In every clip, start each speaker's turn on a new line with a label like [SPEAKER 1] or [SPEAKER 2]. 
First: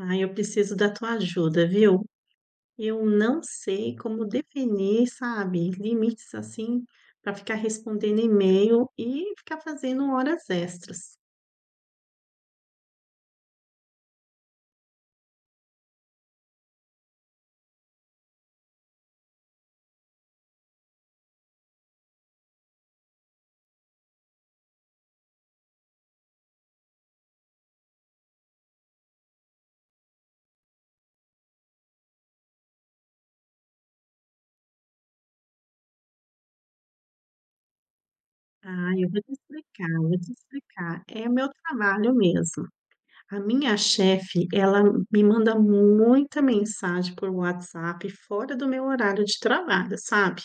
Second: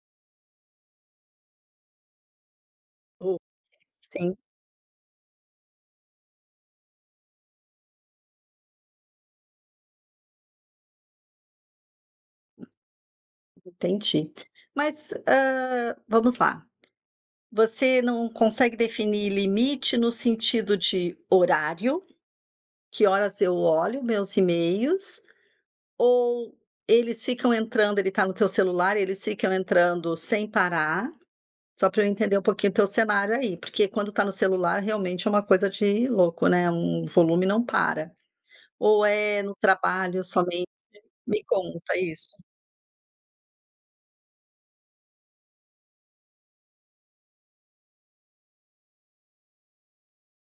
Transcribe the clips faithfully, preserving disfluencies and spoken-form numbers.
[SPEAKER 1] Ai, eu preciso da tua ajuda, viu? Eu
[SPEAKER 2] O
[SPEAKER 1] não sei como
[SPEAKER 2] sim.
[SPEAKER 1] definir, sabe, limites, assim, pra ficar respondendo e-mail e ficar fazendo horas extras.
[SPEAKER 2] Entendi. Mas, hã vamos lá. Você não consegue definir limite no sentido de horário? "Que horas eu olho meus e-mails?" Ou eles ficam entrando? Ele tá no teu celular, eles ficam entrando sem parar? Só pra eu entender um pouquinho teu cenário aí. Porque quando tá no celular, realmente, é uma coisa de louco, né? Hum, o volume não para.
[SPEAKER 1] Ah,
[SPEAKER 2] Ou
[SPEAKER 1] eu vou te
[SPEAKER 2] é no
[SPEAKER 1] explicar. Vou
[SPEAKER 2] trabalho
[SPEAKER 1] te
[SPEAKER 2] somente?
[SPEAKER 1] explicar. É o
[SPEAKER 2] Me
[SPEAKER 1] meu
[SPEAKER 2] conta
[SPEAKER 1] trabalho
[SPEAKER 2] isso.
[SPEAKER 1] mesmo. A minha chefe, ela me manda muita mensagem por WhatsApp fora do meu horário de trabalho, sabe?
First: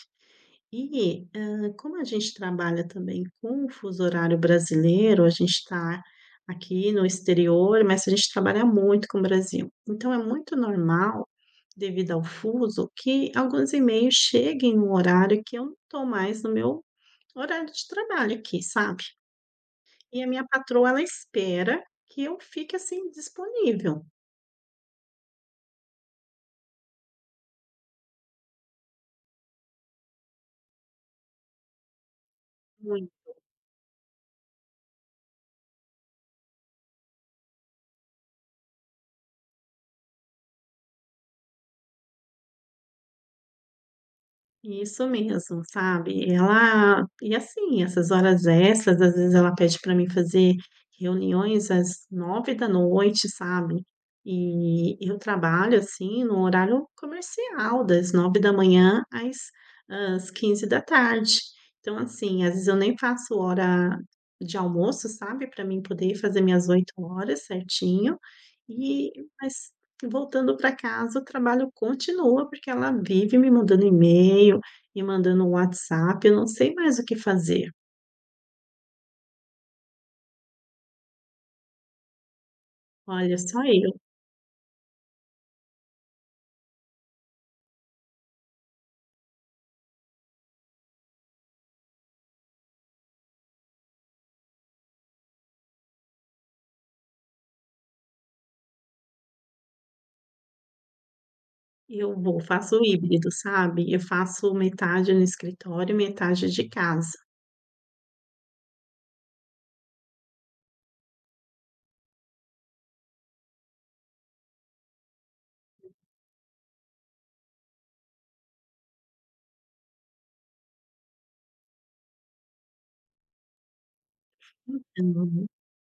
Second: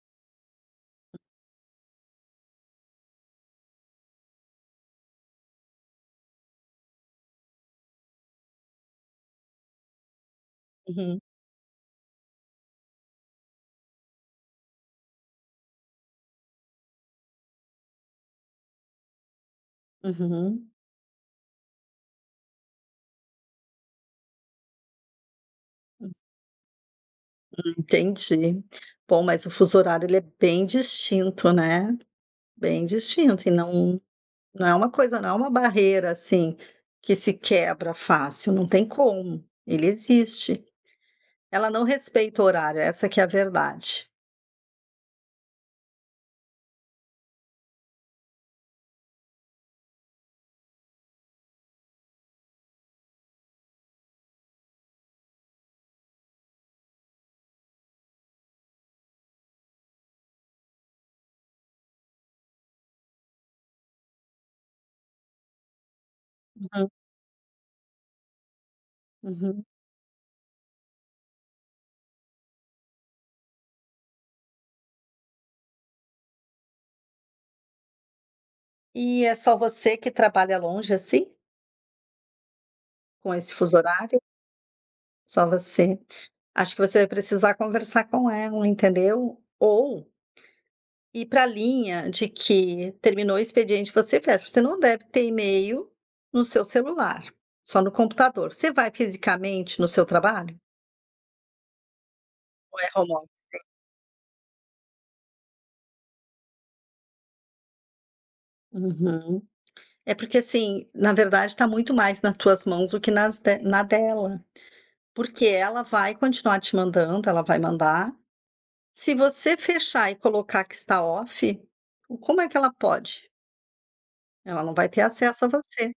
[SPEAKER 1] E, hã, como a gente trabalha também com o fuso horário brasileiro, a gente tá aqui no exterior, mas a gente trabalha muito com o Brasil. Então é muito
[SPEAKER 2] Uhum.
[SPEAKER 1] normal, devido ao fuso, que alguns e-mails cheguem no horário que eu não tô mais no meu horário de trabalho aqui, sabe? E a minha
[SPEAKER 2] Uhum.
[SPEAKER 1] patroa, ela espera que eu fique, assim, disponível.
[SPEAKER 2] Hum. Hum, entendi. Bom, mas o fuso horário ele é bem distinto, né? Bem
[SPEAKER 1] Muito.
[SPEAKER 2] distinto e não não é uma coisa não é uma barreira, assim, que se quebra fácil. Não tem como. Ele existe. Ela não respeita o horário. Essa que é a verdade.
[SPEAKER 1] Isso mesmo, sabe? E ela e, assim, essas horas extras, às vezes ela pede pra mim fazer reuniões às nove da noite, sabe? E eu trabalho, assim, no horário comercial das nove da manhã às hã, às quinze da tarde. Então, assim, às vezes eu nem faço hora de almoço, sabe, pra mim poder ir fazer minhas
[SPEAKER 2] Uhum.
[SPEAKER 1] oito horas certinho. E
[SPEAKER 2] Uhum.
[SPEAKER 1] mas voltando pra casa o trabalho continua, porque ela vive me mandando e-mail, me mandando WhatsApp. Eu não sei mais o que fazer.
[SPEAKER 2] E é só você que trabalha longe, assim? Com
[SPEAKER 1] Olha,
[SPEAKER 2] esse
[SPEAKER 1] só
[SPEAKER 2] fuso
[SPEAKER 1] eu.
[SPEAKER 2] horário? Só você. Acho que você vai precisar conversar com ela, entendeu? Ou ir pra linha de que terminou o expediente você fecha. Você não deve ter e-mail no seu celular, só no computador. Você vai fisicamente no seu trabalho?
[SPEAKER 1] Eu vou.
[SPEAKER 2] Ou
[SPEAKER 1] Faço
[SPEAKER 2] é home
[SPEAKER 1] híbrido,
[SPEAKER 2] office?
[SPEAKER 1] sabe? Eu faço metade no escritório, metade de casa.
[SPEAKER 2] Uhum. É porque, assim, na verdade, tá muito mais na tuas mãos do que nas de na dela. Porque ela vai continuar te mandando, ela vai mandar. Se você fechar e colocar que está off, o como é que ela pode? Ela não vai ter acesso
[SPEAKER 1] Então
[SPEAKER 2] a você.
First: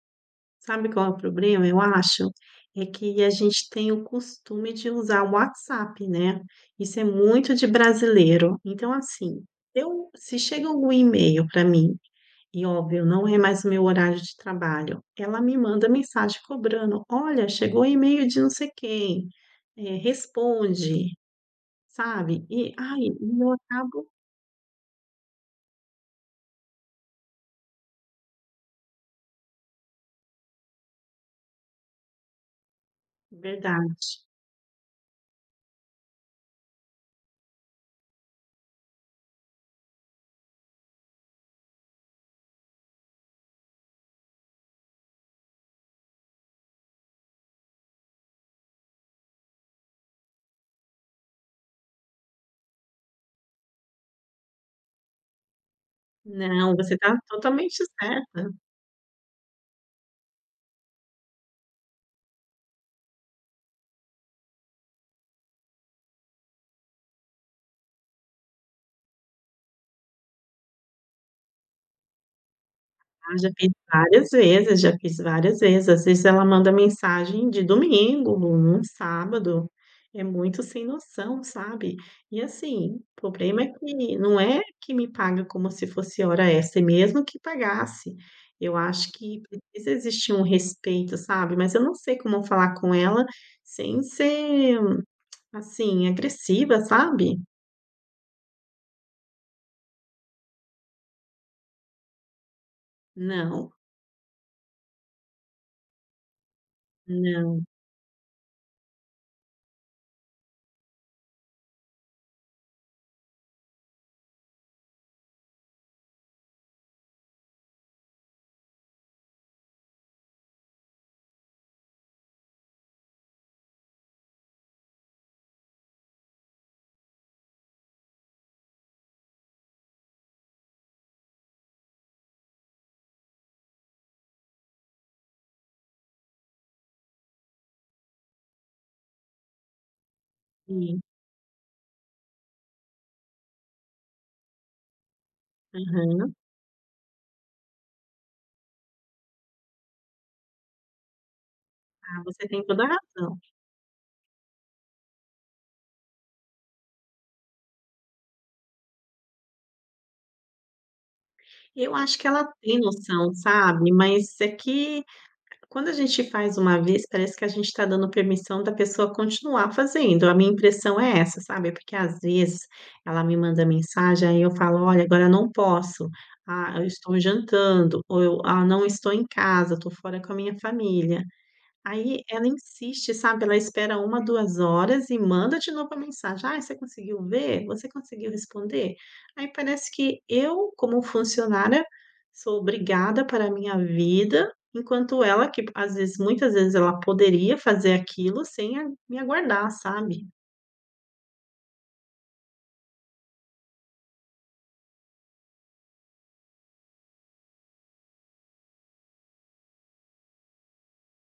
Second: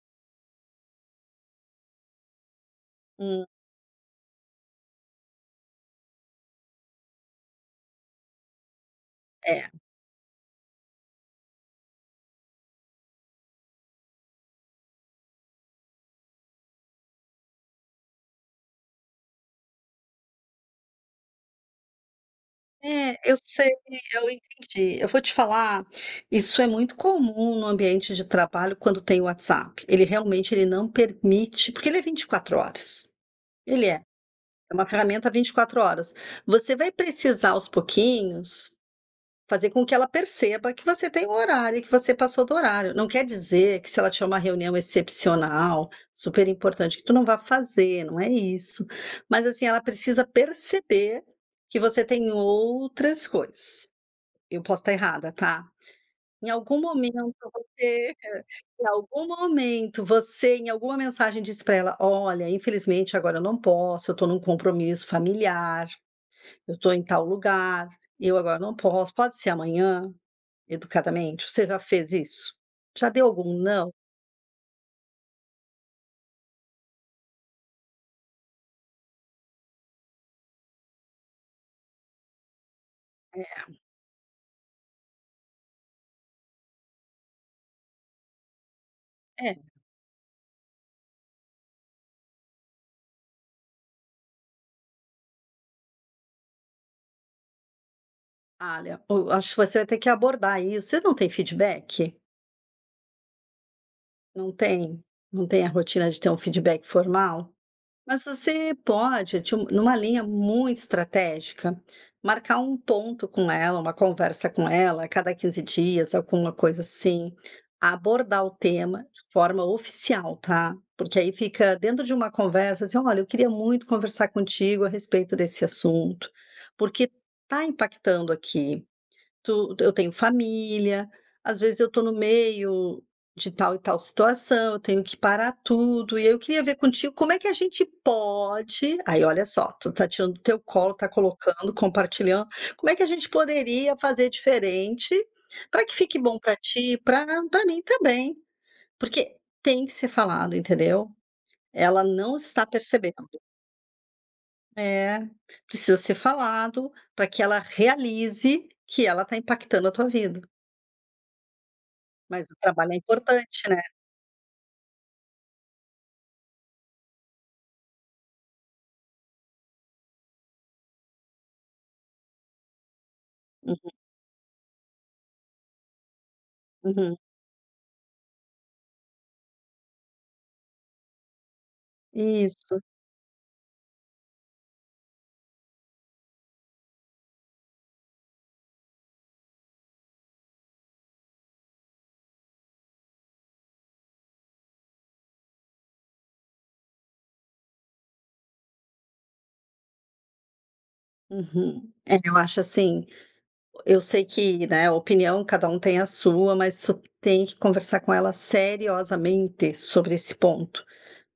[SPEAKER 1] Sabe qual é o probrema eu acho? É que a
[SPEAKER 2] Hum.
[SPEAKER 1] gente tem o costume de usar o WhatsApp, né? Isso é muito de brasileiro. Então assim,
[SPEAKER 2] É.
[SPEAKER 1] eu se chega algum e-mail pra mim, e óbvio, não é mais o meu horário de trabalho, ela me manda mensagem cobrando: "Olha, chegou o e-mail de não sei quem. Eh, responde". Sabe? E, ai,
[SPEAKER 2] É, eu
[SPEAKER 1] e eu
[SPEAKER 2] sei
[SPEAKER 1] acabo
[SPEAKER 2] eu entendi. Eu vou te falar: isso é muito comum no ambiente de trabalho quando tem WhatsApp. Ele, realmente, ele não permite porque ele é vinte e quatro horas. Ele é.
[SPEAKER 1] Verdade.
[SPEAKER 2] É uma ferramenta vinte e quatro horas. Você vai precisar, aos pouquinhos, fazer com que ela perceba que você tem o horário, e que você passou do horário. Não quer dizer que se ela tinha uma reunião excepcional, super importante, que tu não vá fazer, não é isso, mas, assim, ela precisa perceber que você tem outras coisas. Eu posso tá errada, tá? Em
[SPEAKER 1] Não,
[SPEAKER 2] algum
[SPEAKER 1] você tá
[SPEAKER 2] momento
[SPEAKER 1] totalmente
[SPEAKER 2] você
[SPEAKER 1] certa.
[SPEAKER 2] em algum momento você, em alguma mensagem disse pra ela: "Olha, infelizmente agora eu não posso, eu tô num compromisso familiar. Eu tô em tal lugar. Eu agora não posso. Pode ser amanhã?"? Educadamente, você já fez isso? Já deu
[SPEAKER 1] Ah, já
[SPEAKER 2] algum
[SPEAKER 1] teve
[SPEAKER 2] "não"?
[SPEAKER 1] várias vezes, eu já fiz várias vezes. Às vezes ela manda mensagem de domingo, num num sábado, é muito sem noção, sabe? E assim, o probrema é
[SPEAKER 2] É.
[SPEAKER 1] que não é que me paga como se fosse hora extra, e mesmo que pagasse. Eu acho que
[SPEAKER 2] É.
[SPEAKER 1] precisa existir um respeito, sabe, mas eu não sei como falar com ela sem ser, assim, agressiva, sabe?
[SPEAKER 2] alha, o eu acho que você vai ter que abordar isso você não tem feedback?
[SPEAKER 1] Não.
[SPEAKER 2] Não tem? Não tem a rotina de ter um feedback formal?
[SPEAKER 1] Não.
[SPEAKER 2] Mas você pode, tip numa linha muito estratégica, marcar um ponto com ela, uma conversa com ela, a cada quinze dias, alguma coisa assim, abordar o tema de forma oficial, tá? Porque aí fica dentro de uma conversa, assim: "Olha, eu queria muito conversar contigo a respeito desse assunto, porque tá impactando aqui. Tu e eu tenho família, às vezes eu tô no meio de tal e tal situação, eu tenho que parar tudo, e aí, eu queria ver contigo, como é que a gente pode" Aí, olha só, tu tá tirando do teu colo,
[SPEAKER 1] Sim.
[SPEAKER 2] tá colocando, compartilhando: "Como é que a gente poderia fazer diferente, pra que fique
[SPEAKER 1] Aham.
[SPEAKER 2] bom pra ti, e pra pra mim também?". Porque tem que ser falado, entendeu? Ela
[SPEAKER 1] Ah,
[SPEAKER 2] não
[SPEAKER 1] você tem
[SPEAKER 2] está
[SPEAKER 1] toda
[SPEAKER 2] percebendo.
[SPEAKER 1] razão.
[SPEAKER 2] É, precisa ser falado, pra que ela realize que ela tá impactando a tua vida.
[SPEAKER 1] Eu acho que ela
[SPEAKER 2] Mas o
[SPEAKER 1] tem
[SPEAKER 2] trabalho é
[SPEAKER 1] noção,
[SPEAKER 2] importante, né?
[SPEAKER 1] sabe? Mas é que quando a gente faz uma vez parece que a gente tá dando permissão da pessoa continuar fazendo. A minha impressão é essa, sabe? É porque às vezes ela me manda
[SPEAKER 2] Uhum.
[SPEAKER 1] mensagem, aí eu falo: "Olha, agora não posso", "Ah, eu
[SPEAKER 2] Uhum.
[SPEAKER 1] estou jantando", ou eu: "Ah, não estou em casa, tô fora com a minha família". Aí, ela
[SPEAKER 2] Isso.
[SPEAKER 1] insiste, sabe? Ela espera uma, duas horas e manda de novo a mensagem: "Ai, você conseguiu ver?", "Você conseguiu responder?". Aí, parece que eu, como funcionária, sou obrigada a parar a minha vida, enquanto ela que p às vezes muitas vezes, ela poderia fazer aquilo sem a me aguardar, sabe?
[SPEAKER 2] Uhum. É, eu acho assim o eu sei que, né, opinião cada um tem a sua, mas su tem que conversar com ela seriosamente sobre esse ponto.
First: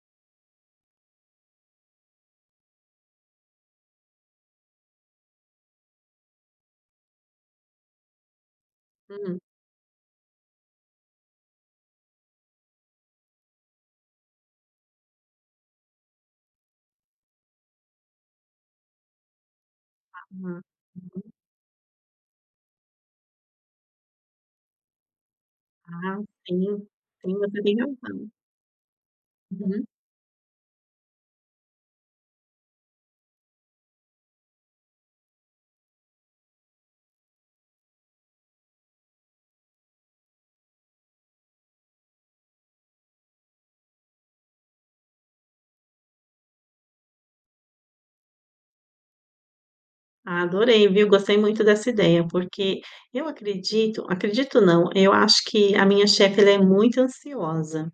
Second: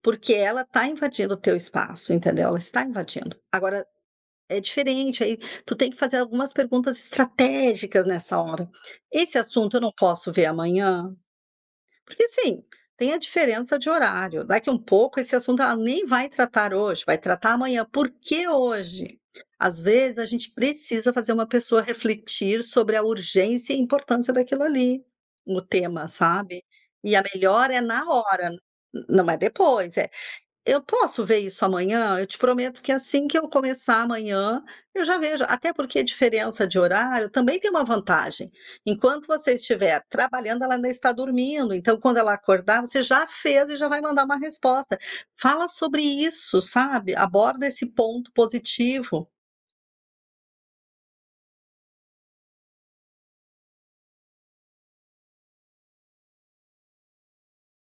[SPEAKER 2] Porque ela tá invadindo o teu espaço, entendeu? Ela está invadindo. Agora, é diferente. Aí, tu tem que fazer algumas perguntas estratégicas nessa hora: "Esse
[SPEAKER 1] Hum.
[SPEAKER 2] assunto, eu não posso ver amanhã?". Porque, assim, tem a diferença de horário. Daqui um pouco, esse assunto ela nem vai tratar hoje. Vai tratar amanhã. Por que hoje? Às vezes, a gente
[SPEAKER 1] Aham.
[SPEAKER 2] precisa fazer
[SPEAKER 1] Uhum.
[SPEAKER 2] uma pessoa refletir sobre a urgência e importância daquilo ali, o tema,
[SPEAKER 1] Ah,
[SPEAKER 2] sabe?
[SPEAKER 1] sim.
[SPEAKER 2] E a
[SPEAKER 1] Sim, você
[SPEAKER 2] melhora
[SPEAKER 1] tem
[SPEAKER 2] é na
[SPEAKER 1] razão.
[SPEAKER 2] hora, n não é
[SPEAKER 1] Uhum.
[SPEAKER 2] depois. Eh, "Eu posso ver isso amanhã? Eu te prometo que assim que eu começar amanhã, eu já vejo". Até porque a diferença de horário também tem uma vantagem. Enquanto você estiver trabalhando, ela ainda está dormindo. Então, quando ela acordar, você já fez e já vai mandar uma resposta. Fala sobre isso, sabe? Aborda esse ponto positivo.
[SPEAKER 1] Adorei, viu? Gostei muito dessa ideia, porque eu acredito acredito não, eu acho que a minha chefe ela é muito ansiosa,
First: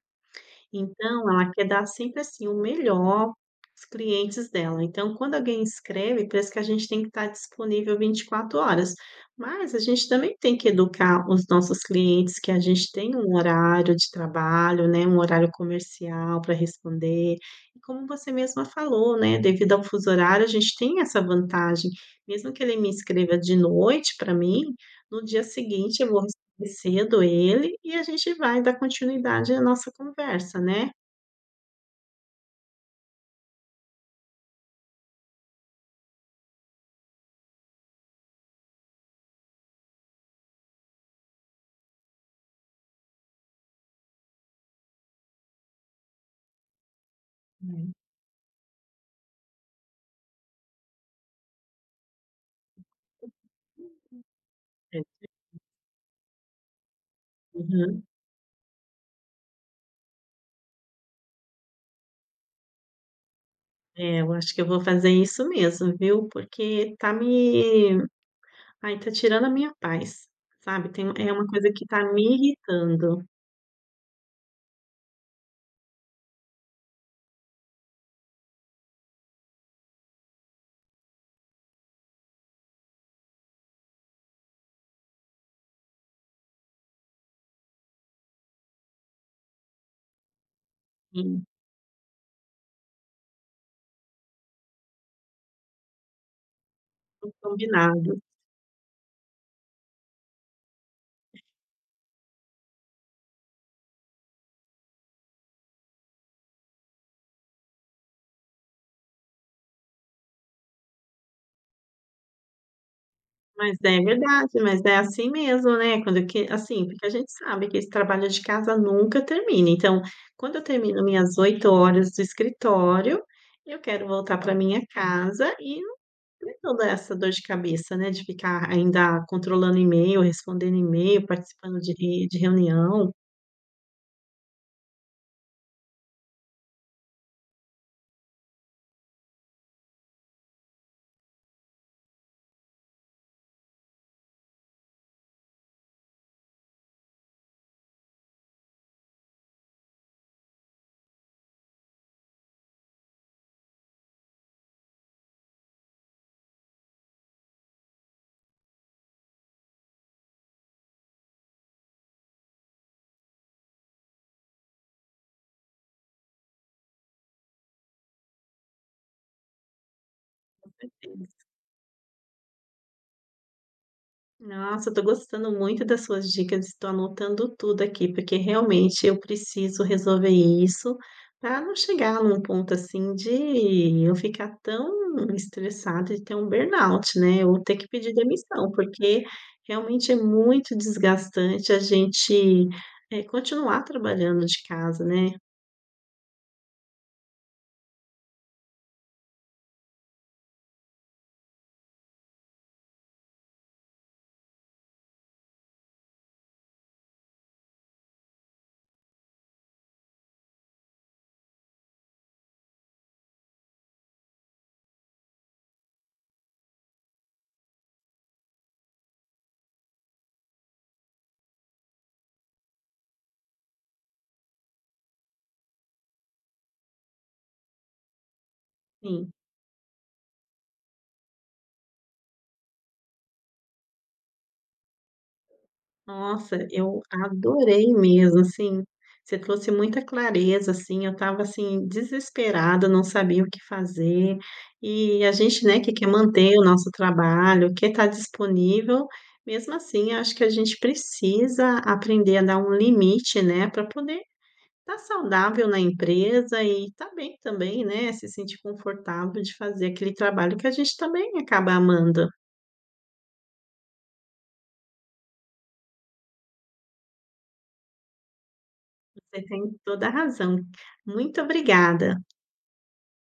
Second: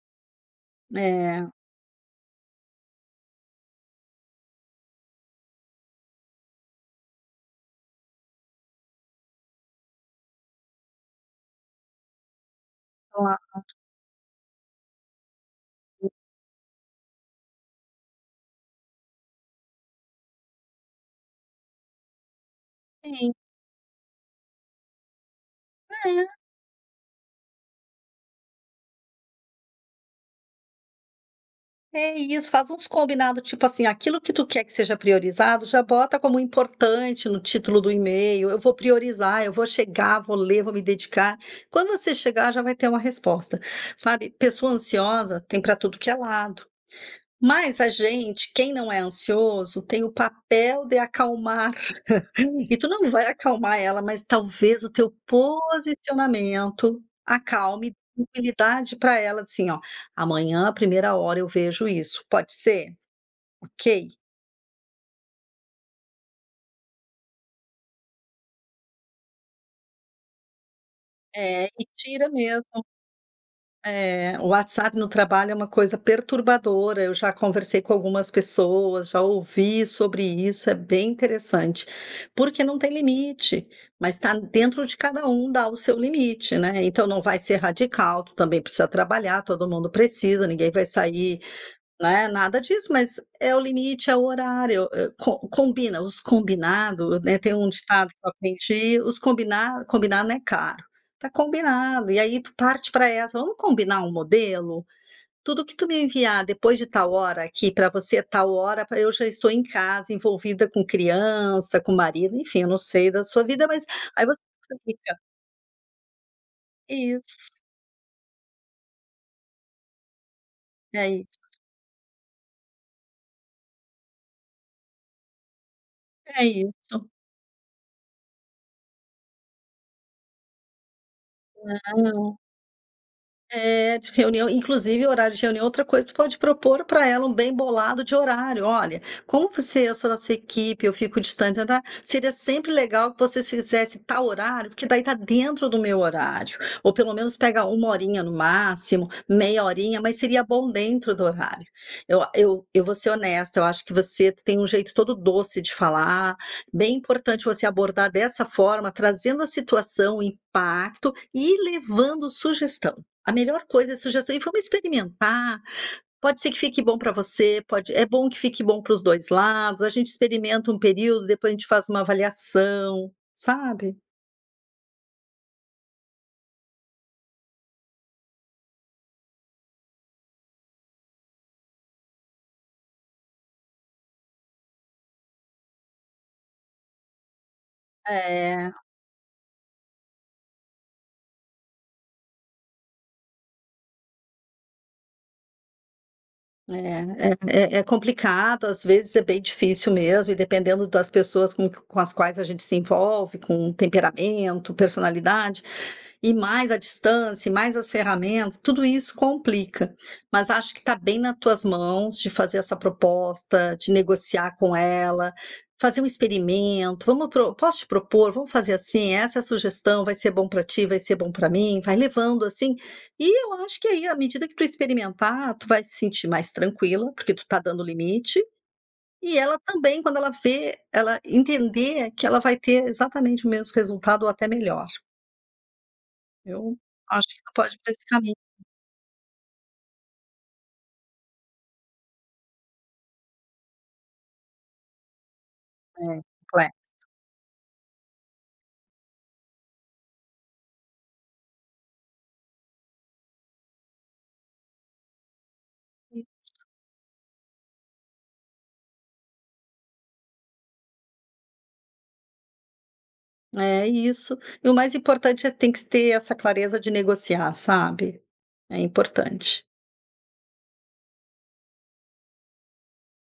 [SPEAKER 1] então
[SPEAKER 2] É.
[SPEAKER 1] ela quer dar sempre, assim, o melhor os clientes dela. Então quando alguém escreve, parece que a gente tem que tá disponível vinte e quatro horas, mas a gente também tem que educar os nossos clientes, que a gente tem um
[SPEAKER 2] Claro.
[SPEAKER 1] horário de trabalho, né, um horário comercial pra responder, e como você mesma falou, né, devido ao fuso horário a gente tem essa vantagem, mesmo que ele me
[SPEAKER 2] Sim.
[SPEAKER 1] escreva de noite pra mim, no dia seguinte eu vou
[SPEAKER 2] É.
[SPEAKER 1] responder cedo ele e a gente vai dar continuidade à nossa conversa, né?
[SPEAKER 2] É isso, faz uns combinados, tipo assim, aquilo que tu quer que seja priorizado, já bota como importante no título do email, "eu vou priorizar, eu vou chegar, vou ler, vou me dedicar", quando você chegar, já vai ter uma resposta. Sabe, pessoa ansiosa tem pra tudo que é lado, mas a
[SPEAKER 1] Hum.
[SPEAKER 2] gente, quem não é ansioso, tem o papel de acalmar e tu não vai acalmar ela, mas talvez o teu
[SPEAKER 1] [unintelligible]
[SPEAKER 2] posicionamento acalme
[SPEAKER 1] Uhum.
[SPEAKER 2] [unintelligible] tranquilidade pra ela, assim oh: "Amanhã à primeira hora eu vejo isso, pode ser? Ok?"
[SPEAKER 1] É, eu acho que eu vou fazer isso mesmo, viu, porque tá me ai, tá tirando a minha paz, sabe? Tem é uma
[SPEAKER 2] É,
[SPEAKER 1] coisa
[SPEAKER 2] e
[SPEAKER 1] que tá me
[SPEAKER 2] tira mesmo.
[SPEAKER 1] irritando.
[SPEAKER 2] É, o WhatsApp no trabalho é uma coisa perturbadora. Eu já conversei com algumas pessoas, já ouvi sobre isso, é bem interessante. Porque não tem limite, mas tá dentro de cada um dar o seu limite, né. Então não vai ser radical, tu também precisa trabalhar, todo mundo precisa, ninguém vai sair,
[SPEAKER 1] Sim.
[SPEAKER 2] né, nada disso, mas é o limite, é o horário, eh, com combina, os combinados,
[SPEAKER 1] O
[SPEAKER 2] né, tem um ditado que
[SPEAKER 1] combinado.
[SPEAKER 2] eu aprendi, os combina combinado não é caro. Tá combinado, e aí, tu parte pra essa: "Vamos combinar um modelo? Tudo que tu me enviar depois de tal hora, aqui, pra você é tal hora pra eu já estou em casa, envolvida com criança, com marido", enfim, eu não sei da sua vida,
[SPEAKER 1] Mas
[SPEAKER 2] mas
[SPEAKER 1] é
[SPEAKER 2] aí voc
[SPEAKER 1] verdade,
[SPEAKER 2] você
[SPEAKER 1] mas é
[SPEAKER 2] fica
[SPEAKER 1] assim mesmo, né, quando que assim, porque a gente
[SPEAKER 2] Isso.
[SPEAKER 1] sabe que esse trabalho de casa nunca termina, então, quando eu termino
[SPEAKER 2] É
[SPEAKER 1] minhas
[SPEAKER 2] isso.
[SPEAKER 1] oito horas do escritório, eu quero voltar pra minha casa e não
[SPEAKER 2] É
[SPEAKER 1] ter toda
[SPEAKER 2] isso.
[SPEAKER 1] essa dor de cabeça, né, de ficar ainda, controlando e-mail, respondendo e-mail, participando de re
[SPEAKER 2] Não.
[SPEAKER 1] de reunião.
[SPEAKER 2] Eh de reunião. Inclusive, horário de reunião é outra coisa que tu pode propor para ela, um bem bolado de horário: "Olha, como você, eu sou da sua equipe, eu fico distante, ta, ta. Seria sempre legal que vocês fizessem tal horário, porque daí, tá dentro do meu horário. Ou, pelo menos, pegar uma horinha no máximo, meia horinha, mas seria bom dentro do horário. Eu eu eu vou ser honesta, eu acho que você tem um jeito todo doce de falar. Bem importante você abordar dessa forma, trazendo a situação, o impacto, e levando sugestão. A melhor coisa é suges: E vamos experimentar, pode ser que fique bom para você, pode é bom que fique bom para os dois lados, a gente
[SPEAKER 1] Com
[SPEAKER 2] experimenta um período,
[SPEAKER 1] certeza.
[SPEAKER 2] depois a gente faz uma avaliação." Sabe?
[SPEAKER 1] Nossa! Eu tô gostando muito das suas dicas, tô anotando tudo aqui. Porque, realmente, eu preciso resolver isso, pra não chegar num ponto, assim, de eu ficar tão estressada e ter um burnout, né, ou ter que pedir demissão.
[SPEAKER 2] É.
[SPEAKER 1] Porque, realmente, é muito desgastante a gente eh continuar trabalhando de casa, né?
[SPEAKER 2] É é é é complicado. Às vezes, é bem difícil mesmo. E dependendo das pessoas com q com as quais a gente se envolve. Com temperamento, personalidade e mais a distância e mais as ferramentas, tudo isso complica. Mas acho que tá bem na tuas mãos de fazer essa proposta, de negociar com ela, fazer um experimento. "Vamos pro" "Posso te propor?", "Vamos fazer assim?", "Essa sugestão vai ser bom para ti, vai ser bom para mim". Vai levando assim. E eu acho que, aí, a medida que tu experimentar, tu vai se sentir mais tranquila, porque tu tá dando limite.
[SPEAKER 1] Sim.
[SPEAKER 2] E ela também. Quando ela vê, ela entender que ela vai ter exatamente o mes resultado ou até melhor.
[SPEAKER 1] Nossa,
[SPEAKER 2] Eu
[SPEAKER 1] eu
[SPEAKER 2] acho que tu pode por
[SPEAKER 1] adorei
[SPEAKER 2] esse caminho.
[SPEAKER 1] mesmo, assim. Você trouxe muita clareza, assim, eu estava, assim, desesperada. Não sabia o que fazer. E a gente, né, que quer
[SPEAKER 2] É,
[SPEAKER 1] manter o
[SPEAKER 2] plexo
[SPEAKER 1] nosso trabalho, quer tá disponível. Mesmo assim, acho que a gente precisa aprender a dar um limite, né, pra poder tá saudável na
[SPEAKER 2] Isso.
[SPEAKER 1] empresa e tá bem também, né? Se sentir confortável de fazer aquele trabalho que a gente também acaba amando.
[SPEAKER 2] É isso. E o mais importante é tem que ter essa clareza de negociar, sabe? É
[SPEAKER 1] Você tem
[SPEAKER 2] importante.
[SPEAKER 1] toda a razão. Muito obrigada!